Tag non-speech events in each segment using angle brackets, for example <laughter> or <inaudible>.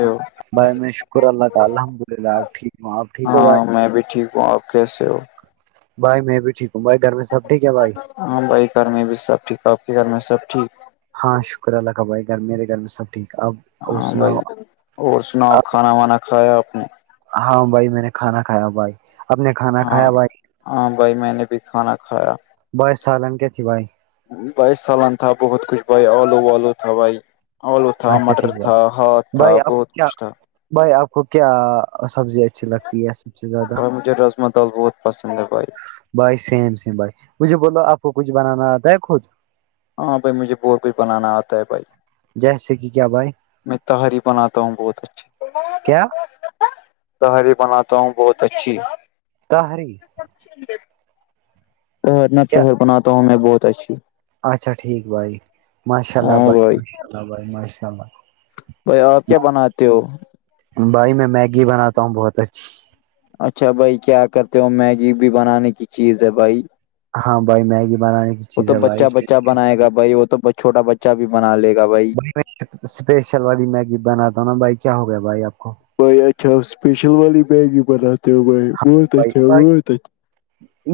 ہو بھائی میں شکر اللہ تعی الحمد للہ آپ ٹھیک ہو آپ ٹھیک ہو بھائی ہاں میں بھی ٹھیک وہ آپ کیسے ہو بھائی میں بھیٹھیک ہوں بھائی گھر میں سب ٹھیک ہے بھائی ہاں بھائی گھر میں بھی سب ٹھیک آپ کے گھر میں سب ٹھیک ہاں شکر اللہ کاب بھائی گھرمییرے گھر میں سب ٹھیک اب <unintelligible> ہاں بھائی سناؤ اور سناؤپ اب کھانا وانا کھایا آپ نے ہاں بھائی میں نے کھانا کھا بھائی اپپ نے کھانا ہاں کھایا بھائی ہاں بھائی میں نے بھی کھانا کھایا بس سالن کے تھی بھائی <unintelligible> بائیس سالان تھا بہت کچھ بھائی آلو والالو تھا بھائی آلو تھا اچھا مٹر ٹھیک تھا بھائی ہاک تھا بھائی آپ کو بہت کیا کچھ تھا بھائی آپ کو کیا سبزی ا اچھی لگتی ہے سب سے زیادہ بھائی مجھے رزما دال بہت پسند ہے بھائی بھائی سیم سیم بھائی مجھے بولو آپ کو کچھ بنانا آتا ہے خود ہاں بھائی مجھے بہت کچھ بنانا آتا ہے بھائی جیسے کہ کیا بھائی میں تہاری بناتا ہوں بہت اچھی کیا سہاری بناتا ہوں بہت اچھی تری تہرنا کیا تہر بناتا ہوں میں بہت اچھی اچھا ٹھیک بھائی ماشاء اللہ بھائی ماشاء اللہ بھائی ماشاء اللہ بھائی آپ کیا بناتے ہو بھائی میں میگی بناتا ہوں بہت اچھی اچھا بھائی کیا کرتے ہو میگی بھی بنانے کی چیز ہے بھائی ہاں بھائی میگی بنانے کی وہ چیز تو ہے بھائی بچہ بچہ بنائے گا بھائی وہ تو چوٹا بچہ بھی بنا لے گا بھائی اسپیشل والی میگی بناتا ہوں نا بھائی کیا ہو گیا بھائی آپ کو بھائی اچھا اسپیشل والی بیگ ہی بناتے ہو بھائی بہت بھائی اچھا بھائی بت اچ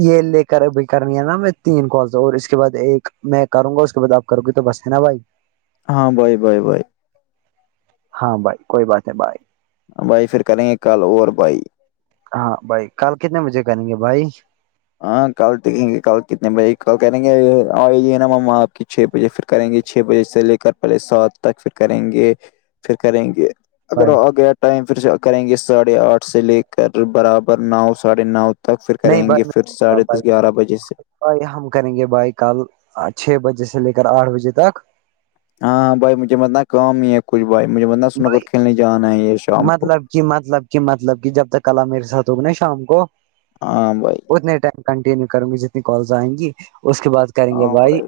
یہ لے کر ابھی کرنی ہے نا میں تین کالس اور اس کے بعد ایک میں کروں گا اس کے بعد اپ کر گی تو بس ہے نا بھائی ہاں بائے بائے بائے ہاں بھائی کوئی بات ہے بھائی بھائی پھر کریں گے کل اور بھائی ہاں بھائی کل کتنے بجے کریں گے بھائی ہاں کل دیکھیں گے کل کتنے بجے کل کہیں گے آئیے نا ما آپ کی چھ بجے فری کریں گے چھ بجے سے لے کر پہلے سات تک پھر کریں گے پھر کریں گے اگر بھائی آ گیا ٹائم پھر کریں گے ساڑھے آٹھ سے لے کر برابر نو ساڑھے نو تک پھر نہیں کریں گے بھائی پھر میں ساڑھے بھائی دس گیارہ بجے سے ہم کریں گے بھائی کل چھ بجے سے لے کر آٹھ بجے تک ہاں بھائی مجھے مت کام ہی ہے کچھ بھائی مجھے مت سنو کر کھیلنے جانا ہے یہ شام کو سب کی مطلب کہ مطلب کی جب تک ک میرے ساتھ ہوگی نا شام کو ہاں بھائی اتنے ٹائم کنٹینیو کروں گی جتنی کالز آئیں گی اس کے بعد کریں گے بھائی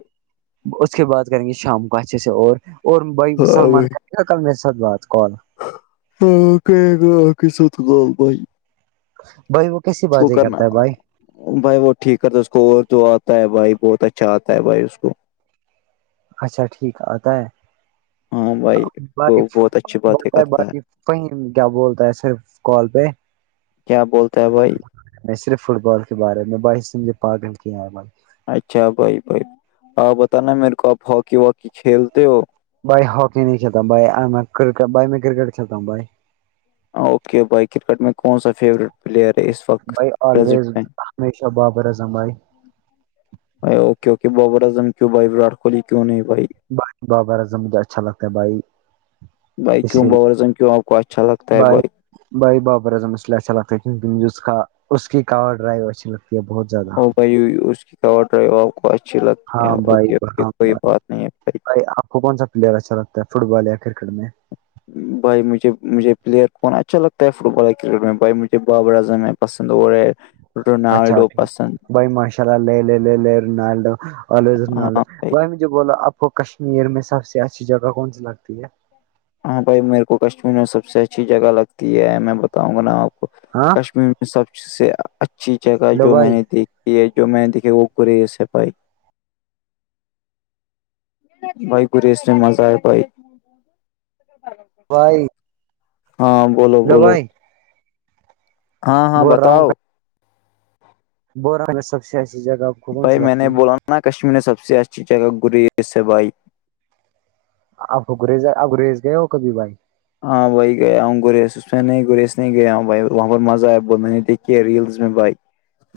اس کے بعد کریں گے شام کو اچھے سے اور اور بھائی ہاں سلمان بھائی خان کل میرے سب بات کال ہاں کہے گا آ کہ سال بھائی بھائی وہ کیسی اس کو بازیں کرنا کرتا ہے بھائی بھائی وہ ٹھیک کرتا اس کو اور جو آتا ہے بھائی بہت اچھا آتا ہے بھائی اس کو اچھا ٹھیک آتا ہے ہاں بھائی وہ بق بہت اچھی باتیں بولتا ہے کرتا بقی کہیں کیا بولتا ہے صرف کال پہ کیا بولتا ہے بھائی میں صرف فٹ بال کے بارے میں باس سند یہ پاگل عل اچھا بھائی بھائی آ بتانا میرے کو آپ ہاکی واکی کھیلتے ہو بھائی ہاکی نہیں کلتا ہوں بائی میں کر بھائی میں کرکٹ کھیلتا ہوں بھائی اوکے بھائی کرکٹ میں ک کون سا فیوریٹ پلیئر ہے اس وقت بائی پرزینٹ آلویز میں ہمیشہ بابر اضم بائی کیک کہ بابر اظم کیوں بھائی وراٹ کوہلی کیوں نہیں بھائی بھائی بابر اعظم مجھے اچھا لگتا ہے بھائی بائک کیوں باور جن کیوں اوقش چلک بائے بھائی بابر اظم اسے اچھا لگتا ہے کیک کا اس کی کاور ڈرائیو اچھی لگتی ہے بہت زیادہ او بھائی اس کی ک ڈرائی آپ کو اچھے لگتے ہیں اوکے اوکے کوئی بات نہیں ہے بائی آپ کون سا پلیئر اچھا لگتا ہے فٹ بال یا کرکٹ میں بھائی مجھے مجھے پلیئ کون اچھا لگتا ہے فٹ بال ہے کرکٹ میں بھائی مجھے بابر اظم ہے پسند وہے اچھا روناالڈو ٹھیک پسند بھائی ماشاء اللہ ل ہاں بھائی لوو بھ جھ بولو آپ کو کشمیر میں سب سے اچھی جگہ کون سی لگتی ہے ہاں بھائی میرے کو کشمیر میں سب سے اچھی جگہ لگتی ہے میں بتاؤں گا نا آپ کو ہاں کشمیر سب سے اچھی جگہ لو جو میں بھائی نے دیکھی ہے جو میں نے دیکھی وہ گریز ہے بائک بھائی گریی اس میں مزہ آ ہے بھائی بائی ہاں بولو بولو <unintelligible> ہاں ہاں بتاؤ بور میں سب سے اچھی جگہ کو کون بھائی سی میں نے لگتی ہے بولا نا کشمیر میں سب سے اچھی جگہ گریس بھائی اب گریز ا گریز گئے ہو کبھی بھائی ہاں بھائی گیا ہوں گریس اس میں نہیں گرییس نہیں گیا ہوں بھائی وہاں پر مزہ آیا میں نے دیکھیے ہے ریلس میں بھائی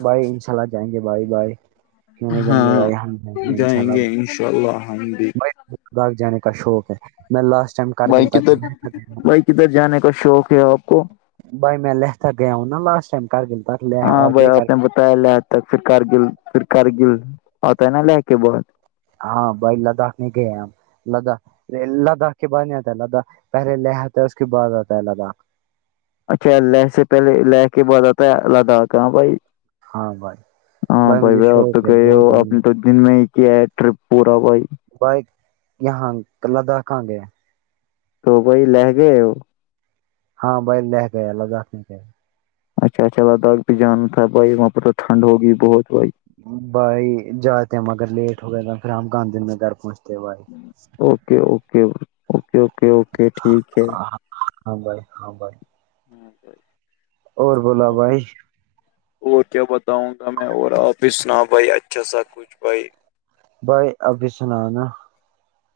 بھائی ان شاء اللہ جائیں گے بھائی بائی کیوں نہیں جائیں گے ہاں بھائی ہم گے ان شاء جائیں اللہ گے انشاء اللہ ہم بھی باغ جانے کا شوق ہے میں لاسٹ ٹائم کر بھائی گلتا کدھر بھائی کدھر جانے کا شوق ہے آپ کو بھائی میں لہتاک گیا ہوں نا لاسٹ ٹائم کر گلتا لے ہاں بھائی آگئے آپ بتایا لے آتا پھر کارگل پھر کارگل آتا ہے نا لے کے بہت ہاں بائی لداخ میں گئے ہم <unintelligible> لداخ لداخ کے بعد نہیں آتا لداخ پہلے لے آتا ہے اس کے بعد آتا ہے لداخ اچھا ل سے پہلے لے کے بعد آتا ہے لداخ کا بھائی ہاں بھائی ہاں بھائی مجھے بائی آپ تو شوق ہے گئے ہو بہت آپ جانے نے کا. دو دن میں ہی کیا ہے ٹرپ پورا بھائی بائ یہاں لداخ کہاں گئے تو وہائی لہ گئے ہو ہاں بیل لے گئے الداخ نہیں کہ اچھا اچھا لدا پہ جانا تھا بھائی وہاںہ تو ٹھنڈ ہوگی بہت بھائی بھائی جاتے ہیں ہم اگر لیٹ ہو گئے تو پھر ہم گاندھی میں گھر پہنچتے بھائی okay okay okay okay okay ٹھیک ہے ہاں بائی ہاں بھائی ہوں س <unintelligible> اور بولا بھائی اور کیا بتاؤں گا میں اور آپ ہی سنا بھائی اچھا سا کچھ بھائی بھائی ابھی سنا نا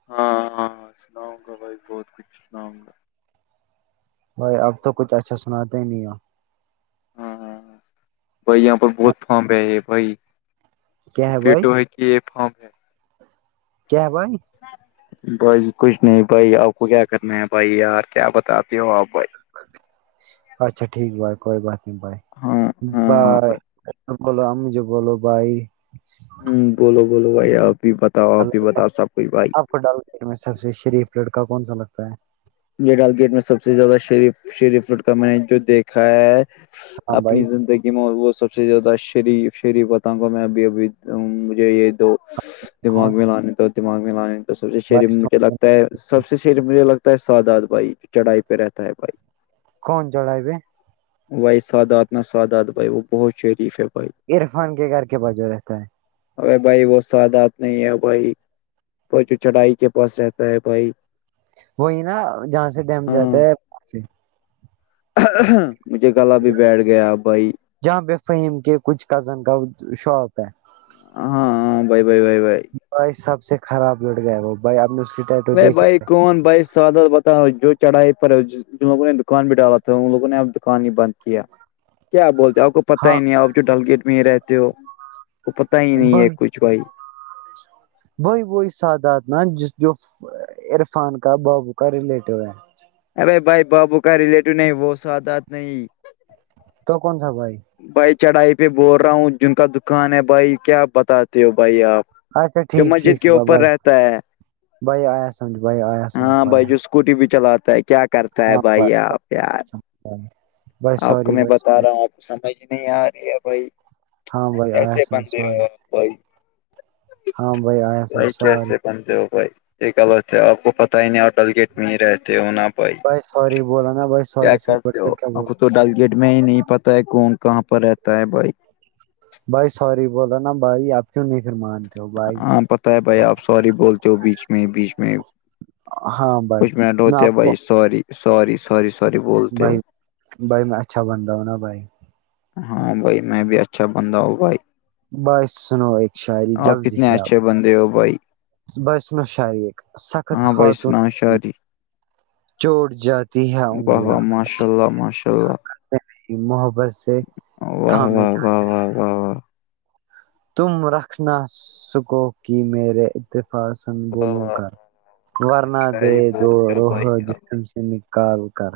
ہاں ہاں سناؤں گا بھائی بہت کچھ سناؤں گا بھائی اب تو کچھ اچھا سناتے ہی نہیں ہو ہاں ہاں بھائی یہاں پر بہت فارم ہے یہ بھائی کیا یہ بھائی پیٹو ہے کہ یہ فارم ہے کیا بھائی بھائی کچھ نہیں بھائی آپ کو کیا کرنا ہے بھائی یار کیا بتاتے ہو آپ بھائی اچھا ٹھیک بھائی کوئی بات نہیں بھائی ہاں ہاں ہاں بائے بھائی ہ بو ہمیں جو بول بائی ہوں بولو بولو بھائی آپ بھی بتاؤ آپ بھی اللہ کا بتاؤ سب کوھ بھائی آپ کو ڈالیر میں سب سے شریف لڑکا کون سا لگتا ہے ج ڈال گیٹ میں سب سے زیادہ شریف شریف روٹ کا میں نے جو دیکھا ہے ہاں اپنی بھائی زندگی میں وہ سب سے زیادہ شریف شریف بتاں گا میں ابھی ابھی مجھے یہ تو دماغ کون میں لانے تو دماغ میں لانے تو سب سے شرف بھائی میھے سو- لگتا ہے سب سے شرف مجھے لگتا ہے ساداد بھائی چڑھائی پہ رہتا ہے بھائی کون چلائیب بھائی سادات نہ سادات بھائی وہ بہت شریف ہے بھائی عرفان کے گھر کے بجو رہتا ہے ار بھائی وہ سادات نہیں ہے بھائی وہ جو چڑھائی کے پاس رہتا ہے بھائی وہی نا جہاں سے ڈیم جاتا ہاں ہے سے، مجھے گلا بھی بیٹھ گیا بھائی جہاں فہیم کے کچھ کزن کا شاپ ہے ہاں ہاں بائی بائی بھائی بائی بھائی سب سے خراب لڑ گیا ہے وہ بھائی آپ نے اس کے ٹٹو دیکھے ہے فون بائیس <unintelligible> ساد بتاؤ جو چڑھاائے پر جن لوگوں نے دکان بھی ڈالا تھا ان لوگوں نے اب دکان ہی بند کیا کیا بولتے آپ کو پتا ہاں ہی نہیں آپ جو ڈل گیٹ میں ہی رہتے ہو وہ پت ہی نہیں ہے کچھ بھائی شا <unintelligible> وہی وہی سادات نا جس جو عرفان کا بابو کا ریلیٹو ہے ارے بھائی بھائی بابو کا ریلیٹو نہیں وہ ساتھ آاتھ نہیں تو کون تھاا بھائی بھائی چڑھائی پہ بول رہا ہوں جن کا دکان ہے بھائی کیا بتاتے ہو بھائی آپ اچھا جو ٹھیک مسجد ٹھیک کے با اوپر بائے رہتا ہے بایا آیا سمجھ بائےیا آیا سمجھ بائے کوٹی بھی چلاتا ہے کیا کرتا ہے بھائی آپ پیار سمجھ بھائی بھائی آپ کو سوری میں بھائی بتا سوری رہا ہوں سمجھ نہیں آ رہی ہے بھائی ہاں بھائی آیا کیسے سمجھ بندے سوری ہو ب ہاں بھائی آیا بائی سمجھ سوری کیسے کن <unintelligible> بھائی یہ غط ہے آپ کو پتا ہی نہیں آپ ڈل گیٹ میں ہی رہتے ہو نا آپ بھائی سوری بولا نا بھائی سوری سے کرتے بیٹھ کر ہو کیا آپ بول کو تو ڈل گیٹ میں ہی نہیں پتا ہے کون کہاں پر رہتا ہے بائک بھائی سور بولا نا بھائی آپ چوں نہیں پھر مارتے ہو <inaudible> ہاں پت ہے بھائی آپ سوری بولتے ہو بیچ میں ہی بیچ میں ہاں بھائی کچھ منٹ میں ہوتے ہیں آپ کو بھائی ساری ساری ساری سوری بولتے ہو بھائی <unintelligible> بھائی میں اچھا بنند ہوں نا بھائی ہاں بھائی میں بھی اچھا بندہ ہوں بھائی بس سنو ایک شاعری آپ جلدی سے کتنے آپ اچھے بندے ہو بھائی بسم شاریک سخت ہاں بھائی حاتون سناؤ شاعری چوٹ جاتی ہے واہ واہ انگلیاں ماشاء اللہ ماشاء اللہ محبت سے واہ تھامے واہ جات واہ واہ واہ واہ تم رکھنا سکو کہ میرے اتفاظ ن واہ بولو واہ کر واہ، ورنا دے شاعری دو بولتے ہو روح بھائی آپ جس <unintelligible> انقال کر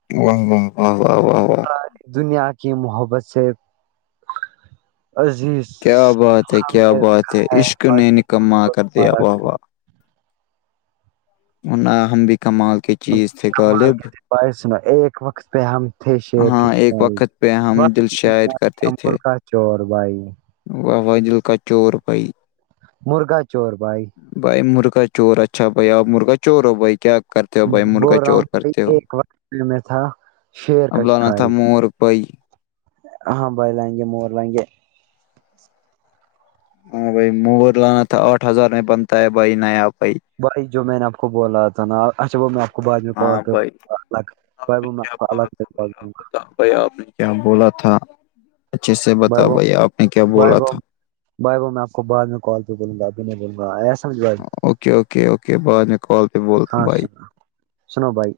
<unintelligible> اری دنیا کی محبت سے عزیز کیا بات ہے ہم کیا نے بات رکھا ہے عشق نے فاتح خود نکما کو کر دیا تمہارا وواہ ہم بھیکمال کی چیز تھے ال غالب تھ ب سنو ایک وقت پہ ہم تھ شیر کے ہاں ایک شاری وقت پہ ہم باقی دل شاعر شمبر کا چور بھائی و دل کچور پئی <unintelligible> مرغا چور بھائی بھائی مرغا چور اچھا بھائی اور مرغا چور ہو بھائی کیا کرتے ہو بھائی مرغا وہ راؤ چور بھائی کرتے ہو ایک وقت میں تھا شیر کا اب لانا تھا شکاری مور بئی <unintelligible> ہاں بر لے مور لنے ہاں بھائی مور لانا تھا آٹھ ہزار میں بنتا ہے بھائی نیا بھائی بھائی جو میں نے آپ کو بولا تھا نا اچھا وہ بعد میں ہاں بھائی الگ بھیا آپ نے کیا بولا تھا اچھے سے بتا بھیا آپ نے کیا بولا تھا بائی بو میں آ کو بعد میں کال پہ بولوں گا اب نہیں بول گا س اوکے اوکے اوکے بع میں کال پہ بولتا ہوں ہاں بھائی سنو سنو بھائی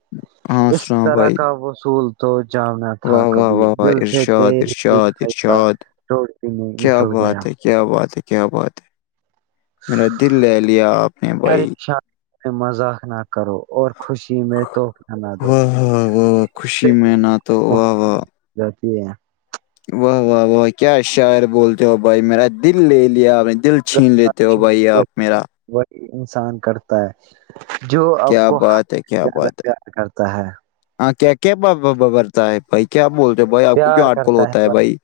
ہاں اس سنا طرح بھائی کا اصول تو جاننا تھا واہ واہ کبھی واہ واہ دل سے ارشاد تیرل ارشاد ارشاد چڑ بھی نہیں کیا نکل گیا بات ہے کیا بات ہے کیا بات ہے میرا دل لے لیا آپ نے بھائی پریشان مذاق نہ کرو اور خوشی قیم تو ک دو واہ واہ واہ واہ سے خوشی میں نہ تو واہ واہ جاتی ہے واہ واہ واہ کیا شاعر بولتے ہو بھائی میرا دل لے لیا آپ نے دل چھین لیتے ہو غلط بھائی اور آپ میرا وہی انسان کرتا ہے جو آپ کیا کو ہ بات ہے سے کیا زیادہ بات ہے پیار کرتا ہے ہاں کیا کیارتا ہے بھائی کیا بولتے ہو بھائی آپ کو کیا پیار آٹ کوول کرتا ہوتا ہے ب بھائی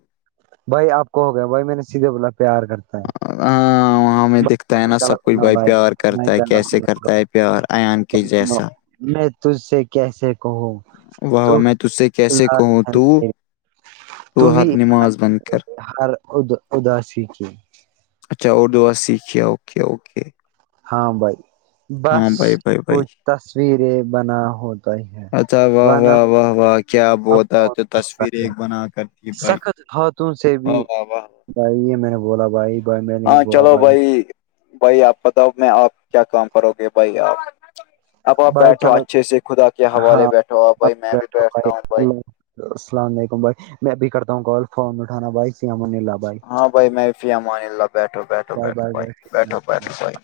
بھائی آپ کو ہو گیا بھائی میں نے سیدھے بولا پیار کرتا ہے ہاں وہاں ہمیں دکھتا ہے بھائی، نا سب غلط کچھ نہ بھائی پیار میں کرتا ہے غلط کیسے سنا کرتا بھائی، ہے پیار ایان کے سنو جیسا میں تج سے کیسے کہوں واہ تو ہی میں تے کیسے علاج کہوں ہے تو میری، تو تہر ہی علاج نماز بند ہے کر ہر ا اداسی کی اچھا اردو سیکھیے اوکے اوکے ہاں بھائی بس ہاں بھائی بھائی بھائی کچھ تصویریں بنا ہوتا ہی ہے اچھا واہ بن واہ واہ واہ کیا بولتا افغ تو کرتا تصویر ایک ہے بنا کرتی بھائی سخت ہاتوں سے بھی واہ واہ واہ بھائی یہ میں نے بولا بھائی بھائی میں نے یہ ہاں بولا چلو بھائی بھائی آپ بتاؤ میں آپ کیا کام کرو گے بھائی آپ اب آپ بھائی بیٹھو چلو اچھے سے خدا کے حوالے ہاں بیٹھو آپ اب بھائی میں بھی بیٹھو بیٹھتا ہوں بھائی اللہ السلام علیکم بھائی میں ابھی کرتا ہوں کال فون اٹھانا بھائی سمن ہاں بھائی میںفیم اللہ بیٹھو بیٹھو بائے بیٹھو بائے بھائی بیٹھو بائے بیٹھو بھائی